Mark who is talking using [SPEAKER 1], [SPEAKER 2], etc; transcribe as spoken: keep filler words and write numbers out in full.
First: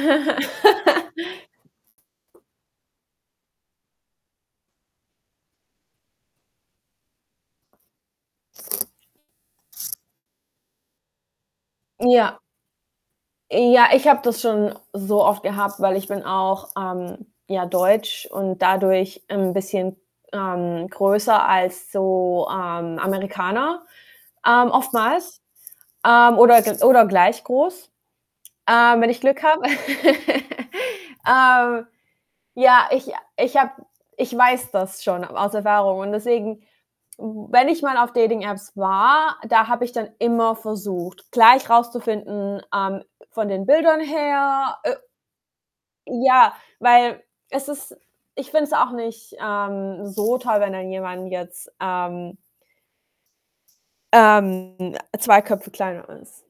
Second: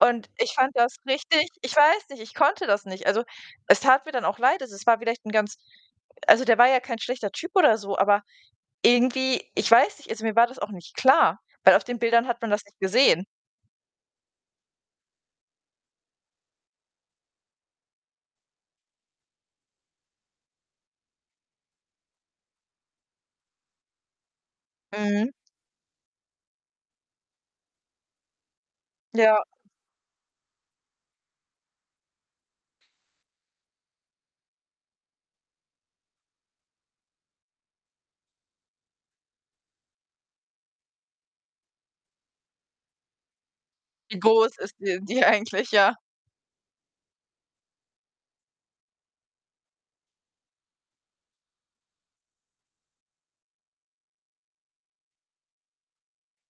[SPEAKER 1] Und ich fand das richtig ich weiß nicht, ich konnte das nicht. Also, es tat mir dann auch leid. Also, es war vielleicht ganz also, der war ja kein schlechter Typ oder so, aber irgendwie, ich weiß nicht, also, mir war das auch nicht klar, weil auf den Bildern
[SPEAKER 2] Ja.
[SPEAKER 1] hat man das nicht gesehen.
[SPEAKER 2] Ja, ich habe das schon so oft gehabt, weil ich bin auch, ähm, ja, deutsch und dadurch 'n bisschen, ähm, größer als so, ähm, Amerikaner, ähm,
[SPEAKER 1] Mhm.
[SPEAKER 2] oftmals, ähm, oder gl oder gleich groß, ähm, wenn ich Glück
[SPEAKER 1] Ja.
[SPEAKER 2] habe. Äh, ja, ich ich habe ich weiß das schon aus Erfahrung. Und deswegen, w wenn ich mal auf Dating Apps war, da habe ich dann immer versucht, gleich rauszufinden, ähm, von den Bildern
[SPEAKER 1] Wie groß ist
[SPEAKER 2] her, äh
[SPEAKER 1] d die eigentlich, ja.
[SPEAKER 2] ja, weil es ist ich finde es auch nicht, ähm, so toll, wenn dann jemand jetzt, ähm ähm, zwei Köpfe kleiner ist.